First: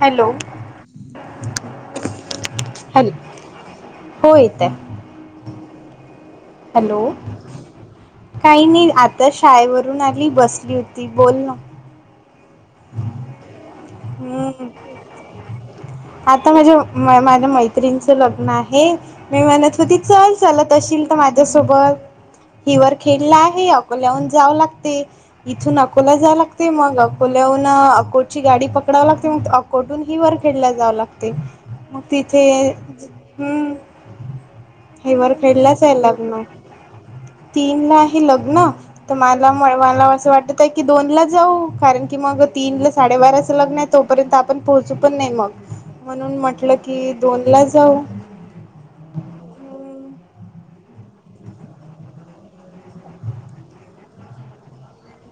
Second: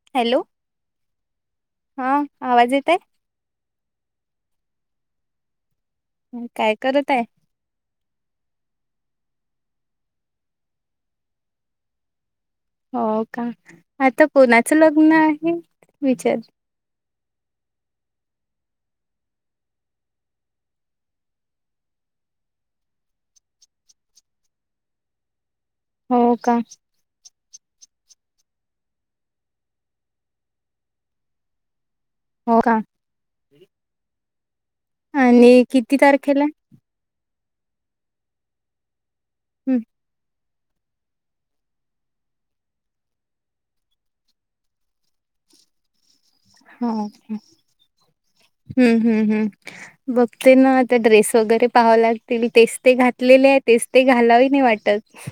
Hello. हा आवाज येत हॅल हो येतय. आहे काय हॅलो करत आहे काही नाही. आता शाळेवरून आली बसली होती बोल ना. हो का आता हम्म कोणाचं लग्न आहे विचार म माझ्या मैत्रीिणीचं लग्न आहे मी म्हणत होती चल चालत असशील तर माझ्यासोबत हिवर खेळला आहे अकोल्याहून जाव लागते. इथून अकोला हो जाय का लागते मग अकोल्याहून अकोची गाडी पक पकडव लागतेग अकोटून ही वर खेळल्याला जावं लागते. मग तिथे हो का हम्म. हेवरर आणि खेळलाच किती आहे लग्न तारखेला तीन ला आहे लग्न तर मला हं, मला असं वाट. की दोन ला जाऊ कारण की मग तीन ला साडेबारा लग्न आहे तोपर्यंत आपण पोहोचू पण नाही मग म्हणून म्हटलं हो की हम्म दोन ला जाऊ हम्म हम्म ब ते ना आता ड्रेस वगैरे पाहावं लागतील तेच ते घातलेले आहे तेच ते घालावे नाही वाटत.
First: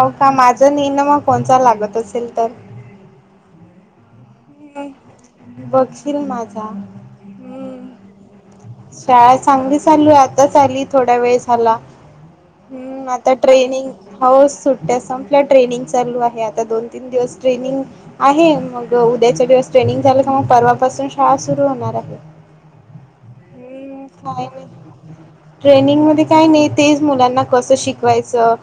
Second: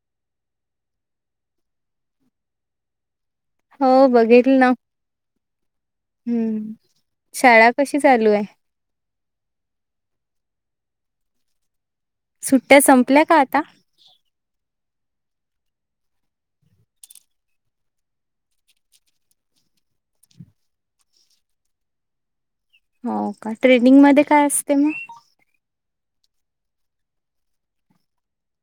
हो का माझं निेण मग कोण लागत असेल तर हो बघेल ना. बघशील माझा हम्म शाळा कशी हम्म चालू आहे. शाळा चांगली चालू आताच आली थोडा वेळ झाला. सुट्ट्या हम्म संपल्या आता का ट्रेनिंग हच सुट. संपल्या ट्रेनिंग चालू आहे आता दोन तीन दिवस ट्रेनिंग आहे मग उद्याच्या दिवस ्रेनिंग झाल्यास परवापासून शाळा सुरू होणार आहे. हो का ट्रेनिंग मध्ये काय असते मग ट्रेनिंग मध्ये काय नाही तेच मुलांना कसं शिकवायचं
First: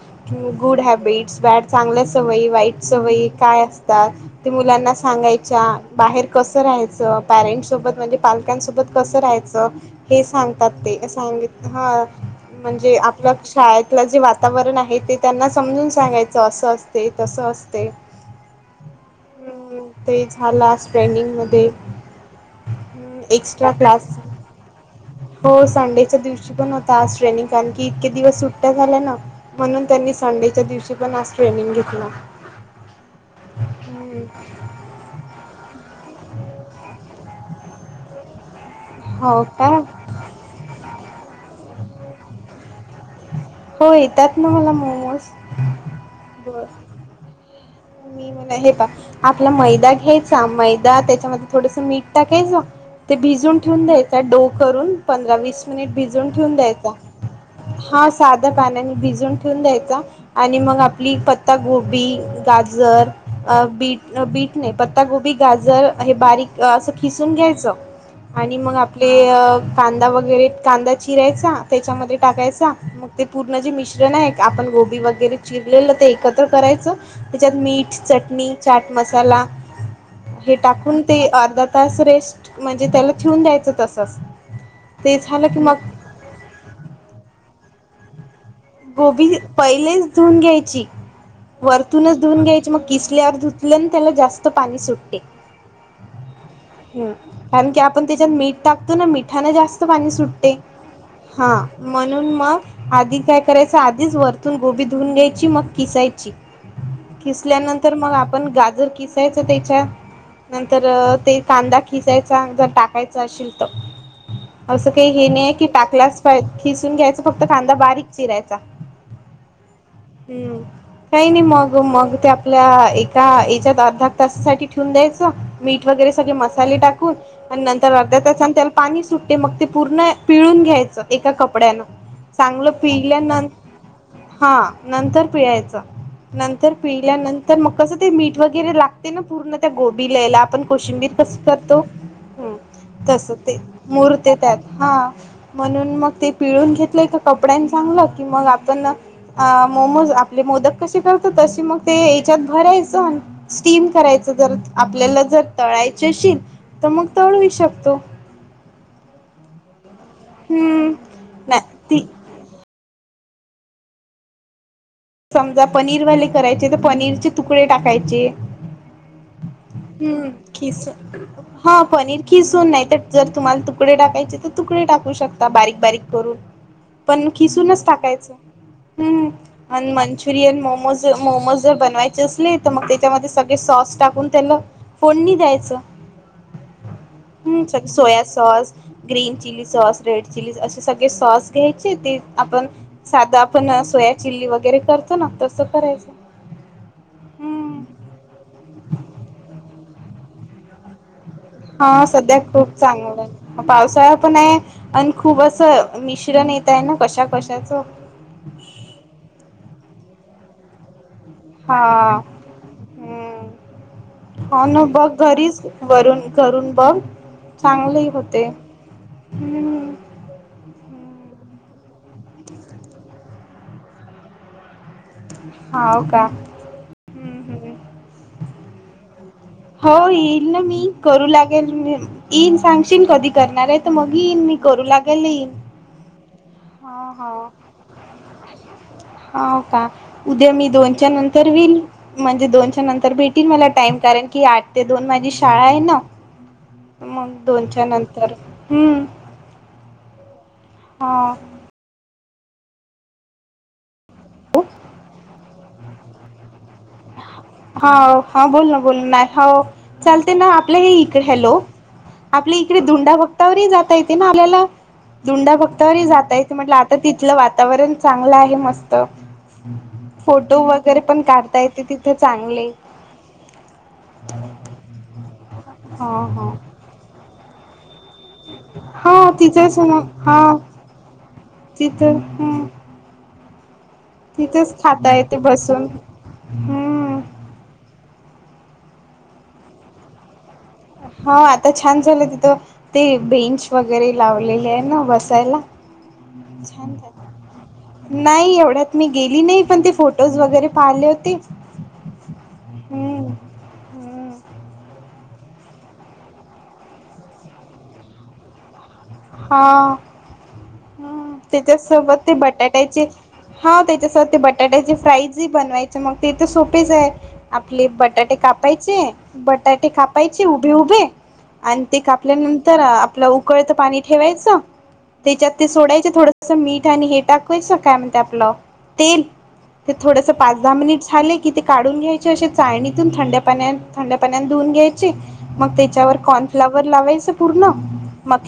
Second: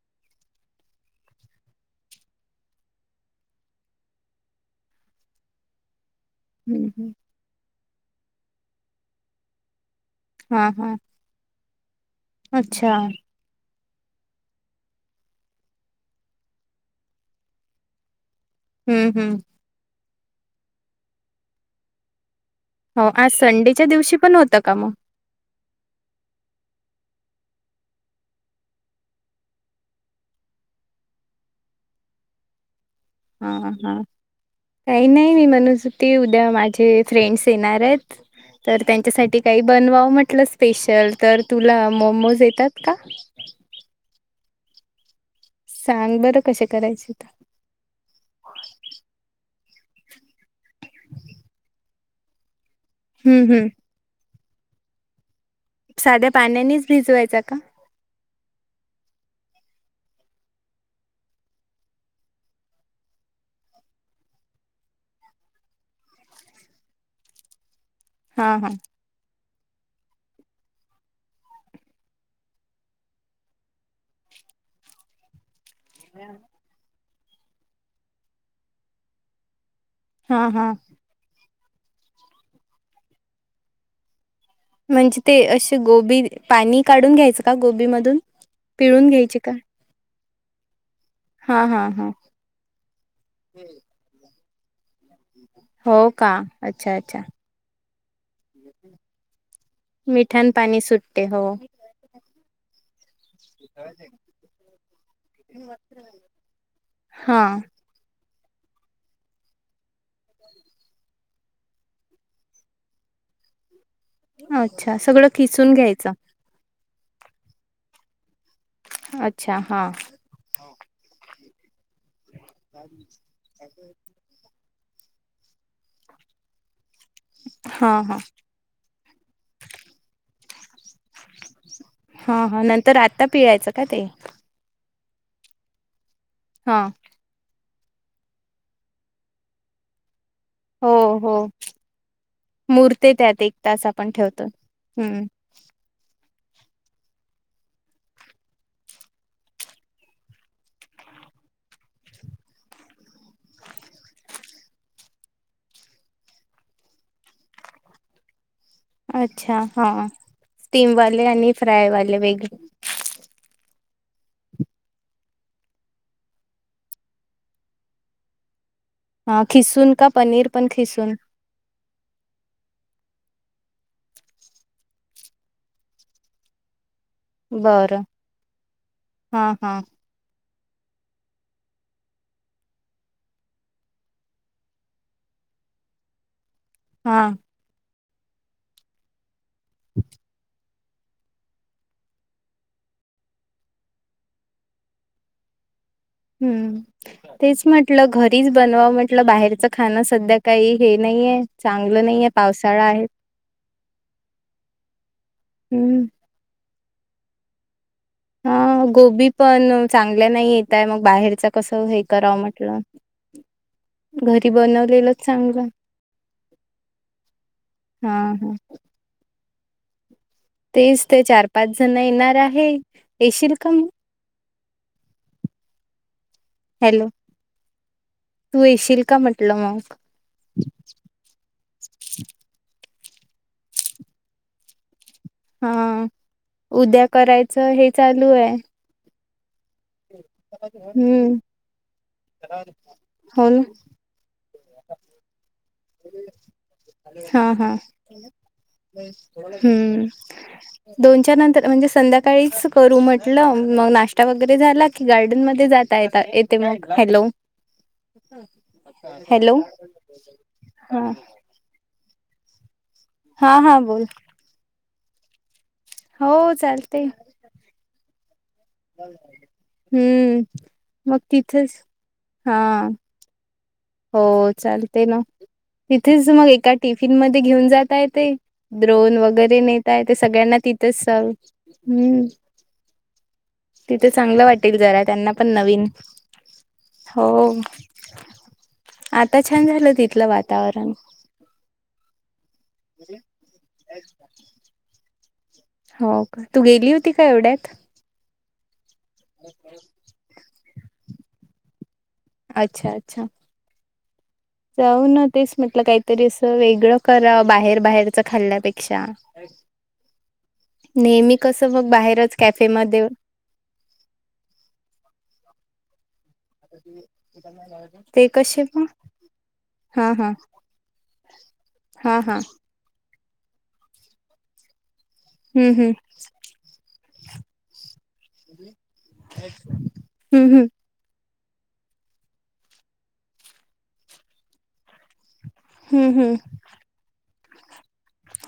गुड हॅबिट्स बॅड चांगले. सवय वाई सवयी काय असतात मुलांना सांगायच्या बार. कसं हम्म, हम्म. राहायचं पॅरेंट् सोबत म्हणजे पालकांसोबत कसं राहायचं. हे हा सांगतात हा ते सांगित हा अच्छा म्हणजे आपलं शाळेत आपलं जे वातावरण आहे ते त्यांना समजून सांगायचं असं असते तस असते. हम्म हम्म. ते झाला ट्रेंडिंगमध्ये हो आज संडेच्या दिवशी पण होतं का मग हो संडेच्या दिवशी पण होता आज ट्रेनिंग कारण की इतके दिवस सुट्ट्या झाल्या ना म्हणून त्यांनी संडेच्या दिवशी पण आज ट्रेनिंग घेतलं. हा हा हम्म काही नाही मी म्हणूस ते उद्या माझे फ्रेंड्स येणार आहेत. तर त्यांच्यासाठी हो काही का बनवावं म्हटलं स्पेशल तर तुला मोमोज येतात का? होय त्यात नवला मोमोज सांग बरं बर कसे करायचे तर मी म्हला हे प आपला मैदा घ्यायचा मैदा त्याच्यामध्ये थोडस मीठ टाकायचं. ते हम्म भिजून हम्म ठेवून द्यायच डो करून पंधरा वीस भिून साध्या ठे पाण्यानेच द्यायचा भिजवायचा का? ह. साध्या पानाने भिजून ठेवून द्यायचा आणि मग आपली पता गोी गा. जर अ बीट बीट नाही पत्ता गोबी गाजर हे बारीक असं खिसून घ्यायचं हा आणि हा मग आपले अ कांदा वगैरे कांदा चिरायचा त्याच्यामध्ये टाकायचा मग ते पूर्ण जे मिश्रण आहे आपण गोभी वगैरे चिरलेलं ते एकत्र करायचं त्याच्यात मीठ चटणी चाट मसाला हा हे हा टाकून ते अर्धा तास रेस्ट म्हणजे त्याला ठेवून द्यायचं तसच म्हणजे ते झालं की मग असे गोबी पाणी काढून घ्यायचं का गोबीमधून पिळून गोबी घ्यायचे का? पहिलेच धुऊन घ्यायची हा हा हा वरतूनच धुवून घ्यायचे मग किसल्यावर धुतले त्याला जास्त पाणी सुटते हो का अच्छा ह अच्छा कारण की आपण त्याच्यात मीठ टाकतो ना मिठाने जास्त पाणी मिठण सुटते पाणी सुट हा म्हणून मग आधी काय करायचं आधीच वरतून गोबी धुून घ्यायची मग किसाय हा खल्यानंतर मग पण गाजर किसायचं त्याच्या नंतर ते कांदा खिचायचा जर टाकायचा असशेल तर असं अच्छा काही हे सगळं नाही की खिसून घ्यायचं टाकलाच पाहिजे की घ्यायचा फक्त खांदा बारीक चिरायचा अच्छा हा हम्म काही नाही मग मग ते आपल्या एका याच्यात अर्ध तासासाठी ठेवून द्यायचं मीठ वगैरे सगळे मसाले टाकून आणि नंतर हा अर्ध्या हा तसा त्याला पाणी सुटते मग ते पूर्ण पिळून घ्यायचं एका कपड्यानं हा हा चांगलं नंतर आता पिळल्यानंत पिळायचं का ते हा नंतर पियचं नंतर हा पिल्यानंतर मग कसं ते मीठ वगैरे लागते ना पूर्ण त्या गोबी लयला आपण हो कोशिंबीर हो कस करतो मुरते तस त्यात एक ते तास आपण मूहर्त ठेवतो. त्यात हा हम्म म्हणून मग ते पिळून घेतलंय का कपड्यांनी चांगलं की मग आपण अ मोमोज आपले मोदक कसे करतो तशी मग ते याच्यात भरायचं स्टीम करायचं जर आपल्याला जर तळायचे असशल तर मग तळू शकतो अच्छा हा हम्म स्टीमवाले आणि नाही फ्राय ती वाले वेगळे समजा पनीरवाले करायचे तर पनीरचे तुकडे टाकायचे हा खिसून का हम्म पनीर पण खिसून हा पनीर खिसून नाही तर जर तुम्हाला तुकडे टाकायचे तर तुकडे टाकू शकता बारीक बारीक करून पण खिसूनच बरं टाकायचं हम्म हा हा ब अस तर त्या टा कोडणी जायचं हा soya sauce green chilli sauce red chilli सग सॉस घ्यायचे ते आपण साध आपण सोया चिली व वगैरे करतो ना तसं करायचं हम्म तेच हम्म म्हटलं घरीच बनवा म्हटलं बाहेरचं खाणं सध्या काही हे नाहीये हा चांगलं नाहीये सध्या खूप पावसाळा चांगलं आहे पावसाळा पण आहे आणि खूप असं हम्म मिश्रण येत त्यांना कशा कशाचं हा गोबी पण चांगल्या नाही येतय मग बाहेर कस हे करावं म्हटलं हम्म घरी हा ना बघ बनवलेलंच घरीच चांगलं वरून घरून बघ चांगले हा होते हा हम्म तेच ते चार पाच जण येणार आहे येशील का म हा हो का हम्म हम्म तू येशील का म्हटलं मग हो येईल ना मी करू लागेल येईन सांग कधी करणार तर मग मी करू लाग हा उद्या करायचं हे चालू आहे हा हो का, उद्या मी दोनच्या हम्म नंतर येईल, म्हणजे दोनच्या नंतर भेटील हो ना मला टाइम कारे, कि आठ ते दोन माझी शाळा आहे ना. मग हा हा दोनच्या नंतर हम्म हम्म, हा दोनच्या नंतर म्हणजे संध्याकाळीच करू म्हटलं, [unintelligible] हा हा बोल हॅलो ना आपल्या हा इकडे धुंडा हा भक्तावरही हा जाता बोल येते, ना आपल्याला धुंडा भक्, तरी हो चालते मस्त हम्म फोटो वगैरे मग पण काढता येत. ते तिथेच तिथे चां हा हो चालते ना ति ह ते ह द्रोन हा वगैरे तिथेच नेताय मग ते हा सगळ्यांना, तिथेच जाल तिथं हम्म, हम्म [unintelligible] तिथे चांगलं तिथेच वाटेल जरा खाता त्यांना येते पण नवीन, बसून हम्म आता छान झालं तिथलं वात, हा आता छान झालं तिथं ते बेंच वगैरे लावलेले आहे ना बसायला. हो का तू गेली होती का एवढ्यात [unintelligible] मी गेली नाही, पण ते फोटोज वगैरे पाहिले होते. अच्छा अच्छा हम्म जाऊ न, तेच म्हटलं काहीतरी असं वेगळं करावं बाहेर बाहेरचं, खाल्ल्यापेक्षा हा हम्म नेहमी कसं त्याच्या मग सोबत ते बाहेरच बटाट्याची, कॅफेमध्ये हा त्याच्यासह ते बटाट्याची फ्राईजी बनवायची. ते तर सोपेच आहे, आपले ते बटाटे कसे मग कापायचे बटाटे हा हा कापायचे उभे उभे आणि ते हा हा कापल्यानंतर, आपला उकळत पाणी ठेवायचं. त्याच्यात ते हम्म हम्म सोडायच थोडस मीठ आणि हे, टाकय काय आपलं तेल ते थोडस हम्म पाच हम्म दहा मिनिट झाले, कि ते काढून घ्यायचे असे चाळणीतून थंड पाण्या थंड पाण्या धुऊून घ्यायचे. मग त्याच्यावर हम्म हम्म कॉर्नफ्लावर लावायचं.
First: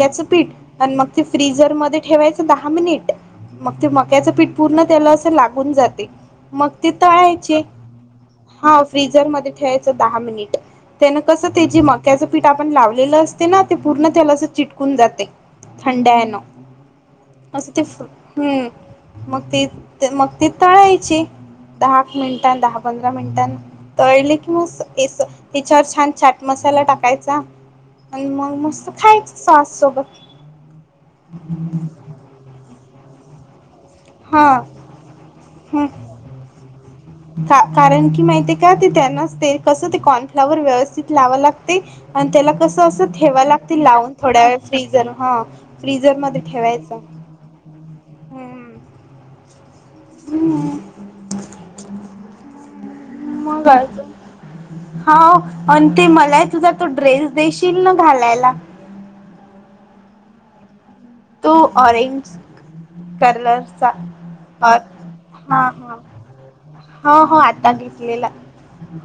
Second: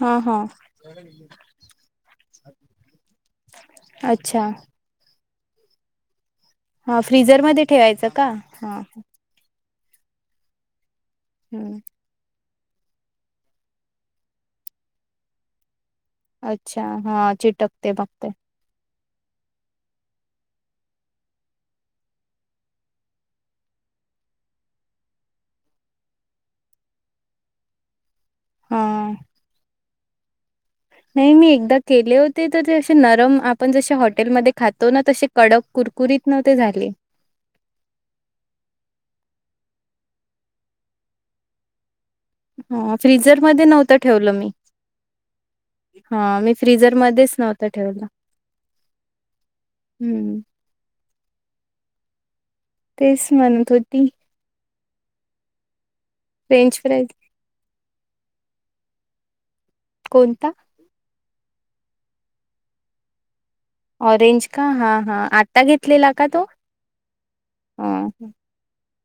हा हा पीट मग ते फ्रीझर म ठेवायच. दहा मिनिट, मग ते मक्याचं अच्छा पीठ पूर्ण त्याला असं लागून जाते. मग ते हा तळायचे फ्रीझरमध्ये ठेवायचं का हा फ्रीझरमध्ये, ठेवयच दहा मिनिट ते न कस हम्म ते मक्या च पिट, पीठ आपण लावलेलं असते, ना ते पूर्ण त्याला चिटकून जाते. थंड आहे ना अच्छा हा असं ते्, चिटकते बघते हम मग ती मग ती तळायची दहा मिनिटां दहा पंधरा मिनिटां, तळले की म त्याच्यावर छान छट मस्त चट मसाला, मसाला टाकायचा आणि मग मस्त हा खायच सॉस सोबत, नाही मी एकदा केले होते, तर ते असे नरम आप, आपण जसे हा हॉटेलमध्ये खातो ना तसे कडक कुरकुरीत न ते झाले. कारण की माहिती आहे. का ते त्यांनाच ते कसं आणि त्याला कसं ह असं ठेवावं फ्रीझरमध्ये लागतील, नव्हतं लावून ठेवलं थोड्या मी वेळ फ्रीझर हा फ्रीझरमध्येध्ये ठेवायचं. ध्येच नव्हत ठेवल. हम्म हम्म [unintelligible] तेच म्हणत होती, हा आणि ते मला तुझा फ्रेंच तो फ्राईज ड्रेस देशील ना घालायला. कोणता? तू ऑरेंज कलर, ऑरेंज का हा हा आत्ता हा घेतलेला का तो. हो हो आता घेतलेला हां.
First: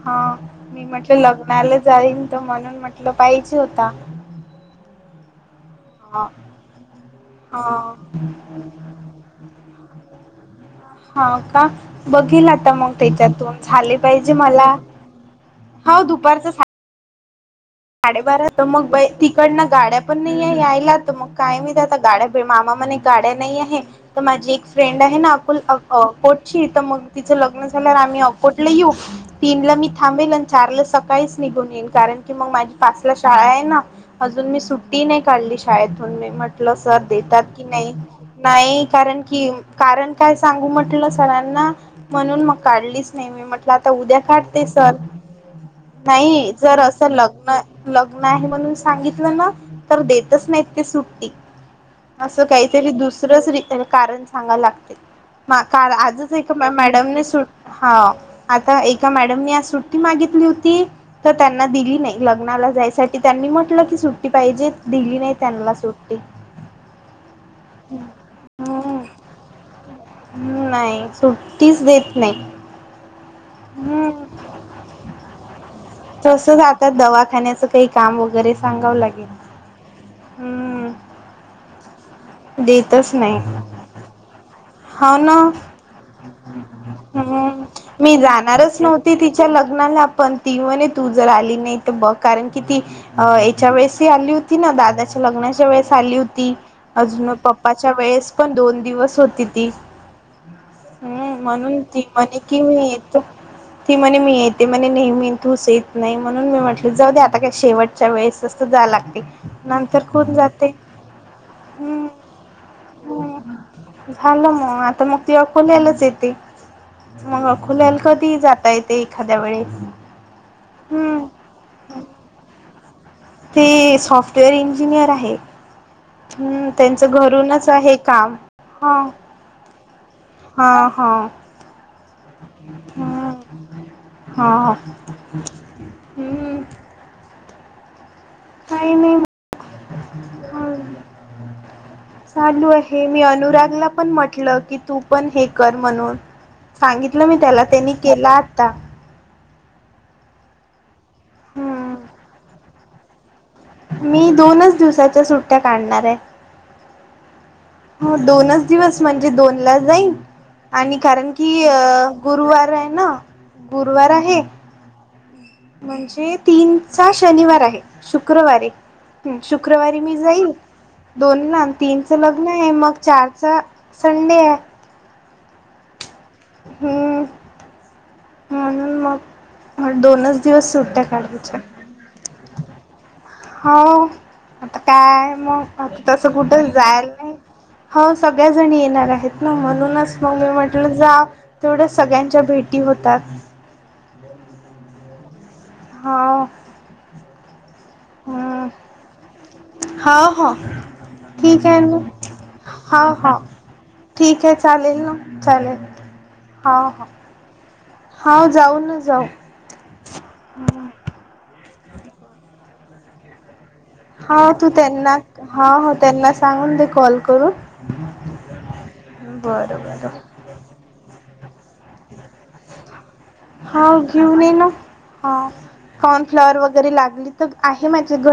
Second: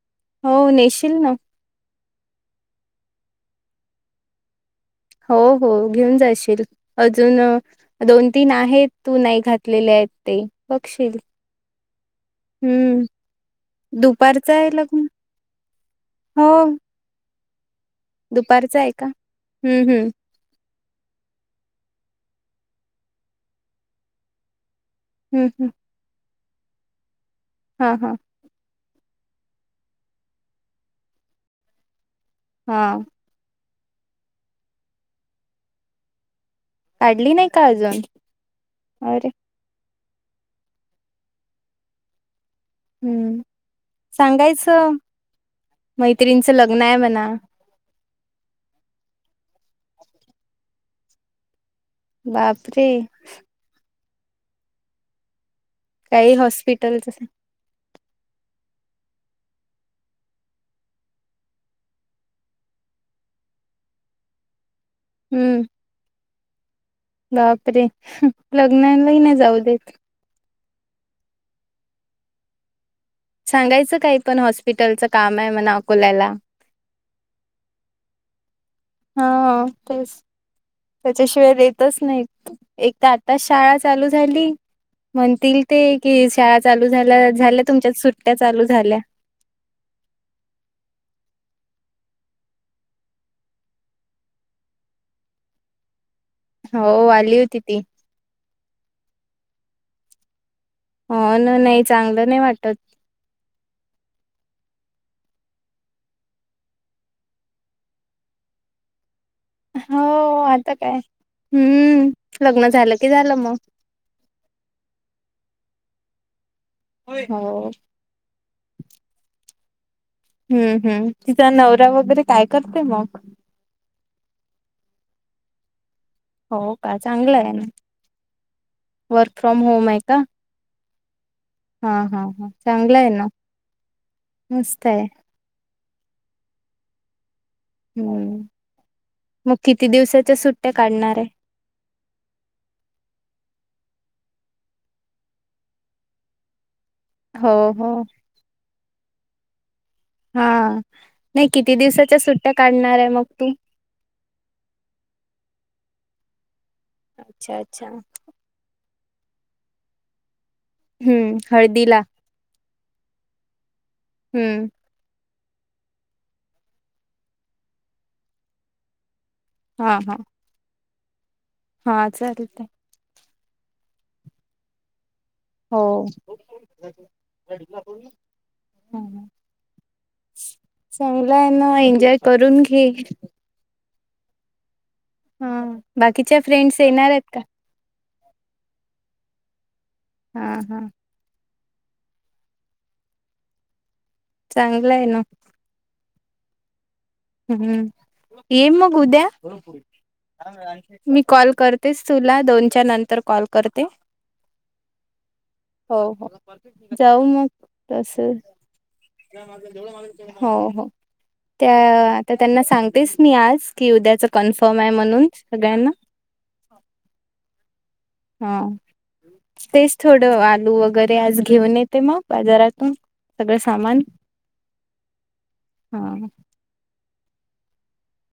हा हो मी नेशील म्हटलं ना लग्नाला जाईल त म्हणून म्हटलं पाहिजे होता हो हो घेऊन हा जायशील अजून हा दोन तीन आहेत तू नाही घातलेले आहेत ते बघशील हा का बघेल आता मग हम्म त्याच्यातून झाले पाहिजे दुपारचा मला आहे लग्न हा हो दुपारचं सा साडेबारा तर दुपारचा आहे मग का तिकडन हम्म गाड्या हम्म पण नाही आहे यायला मग काय मीता गाड्या मामा म गाड्या नाही आहे तर माझी फ्रेंड आहे ना हम्म अकुल हम्म अ कोोटची तर मग तिचं लग्न हा झाल्यावर हा आम्ही अकोर्टला येऊ तीन ला मी थांबेल आणि चारला सकाळीच निघून येईन कारण की मग माझी हा पाचला शाळा आहे ना अजून मी सुट्टी नाही काढली शाेतून मी सर काढली देतात की का नाही अजून नाही कारण अरे कीण काय सांगू म्हटलं सरांना म्हणून मग काढलीच नाही हम्म मी म्हट आता उद्या काढते सर सांगायचं नाही मैत्रिणीचं जर लग्न आहे असं म्हणा लग्न लग्न आहे म्हणून सांगितलं ना तर देतच नाहीत ते सुट्टी असं बापरे काहीतरी दुसरंच कारण सांगा लागते म काल आजच काही एक हॉस्पिटलच मॅडमने सुट हा आता एका मॅडमनी आ सुट्टी मागितली होती तर त्यांना दिली नाही ल लग्नाला जायसाठी त्यांनी म्हटलं की सुट्टी पाहिजे दिली नाही हम्म त्यांना सुट्टी बापरे हम्म लग्नालाही ना जाऊ देत तीच देत नाही सांगायचं हम्म काही पण हॉस्पिटलचं काम आहे म अकोल्याला खाण्याचं काही काम वगैरे सांगावं लागेल हा तेच हम्म त्याच्याशिवाय नाही एक तर देतच आता नाही शाळा चालू झाली हो ना म्हणतील ते कि शाळा चालू झाल्या झाल्या हम्म तुमच्यात मी सुट्ट्या चालू जाणारच झाल्या नव्हती तिच्या लग्नाला पण ती म्हणे तू जर आली नाही बघ कारण की ती अ याच्या वेळेस ह आली होती ना दादाच्या लग्नाच्या वेळेस आली होती ती हो अजून मग आली होती ती पप्पाच्या वेळेस पण दोन दिवस होती ती हम्म हो ना म्हणून नाही ती चांगलं म्हणे नाही कि वाटत मी येतो ती म्हणे मी येत ते मणे नेहमी ूस येत नाही म्हणून मी म्हटले जाऊ दे आता काही शेवटच्या वेळेस असं जा लागते नंतर हो खून जाते आता काय हम् हम्म, लग्न झालं की झालं मग. ह झाल मग आता मग द खुल्यालाच येते मग हो. खुल्याला कधी जाता येते एखाद्या वेळी हम्म हम्म तिचा नवरा्या वगैरे काय करते मग ते सॉफ्टवेअर इंजिनिअर आहे हम्म हो का त्यांचं चांगलं ना. घरूनच आहे काम हा वर्क फ्रॉम होम आहे का? हा हां हा हा हा चांगलं आहे ना हा हा मस्त आहे हम्म हम्म काही नाही मग किती दिवसाच्या सुट्ट्या काढणार आहे चालू आहे मी अनुरागला पण म्हटलं की तू पण हे कर म्हणून सांगितलं मी हो त्याला हो त्यांनी केला आता हा नाही किती हम्म दिवसाच्या सुट्ट्या काढणार आहे मग तू मी दोनच दिवसाच्या सुट्ट्या काढणार आहे अच्छा अच्छा. हो दोनच दिवस म्हणजे दोन ला जाईन आणि कारण हम्म, की अ हळदीला गुरुवार आहे ना गुरुवार आहे हम्म म्हणजे तीनचा शनिवार आहे शुक्रवारे हा शुक्रवारी हा मी जाईल दोनना हा तीनचं लग्न चालतंय. आहे मग चार स संडेडे आहे हो. हम्म म्हणून मग दोनच दिवस सुट्ट्या चांगलं आहे काढायच्या. ना एन्जॉय करून घे. हो आता काय हा मग आता तसं बाकीच्या कुठं फ्रेंड्स येणार जायला आहेत नाही का? हो सगळ्याजणी येणार आहेत ना म्हणूनच मग मी हा हा. म्हटलं जा तेवढ्या सगळ्यांच्या भेटी होतात.. चांगलं आहे ना. हो. हम्म ये मग उद्या. हो हो मी कॉल ठीक आहे ना करतेच तुला, दोनच्या हो नंतर हो कॉल करते. ठीक आहे चालेल ना चालेल हो हो जाऊ मग तस हो जाऊ ना जाऊ हो हो त्या. आता त्यांना सांगतेस मी आज. कि उद्याच हो तू कन्फर्म आहे त्यांना म्हणून हो सगळ्यांना. हो त्यांना सांगून दे कॉल करून हा. बरं तेच बरं थोडं आलू वगैरे आज घेऊन येते मग बाजारातून सगळं हा सामान घेऊन ये ना हा हा कॉर्नफ्लॉवर वगैरे लागली आहे माझे घ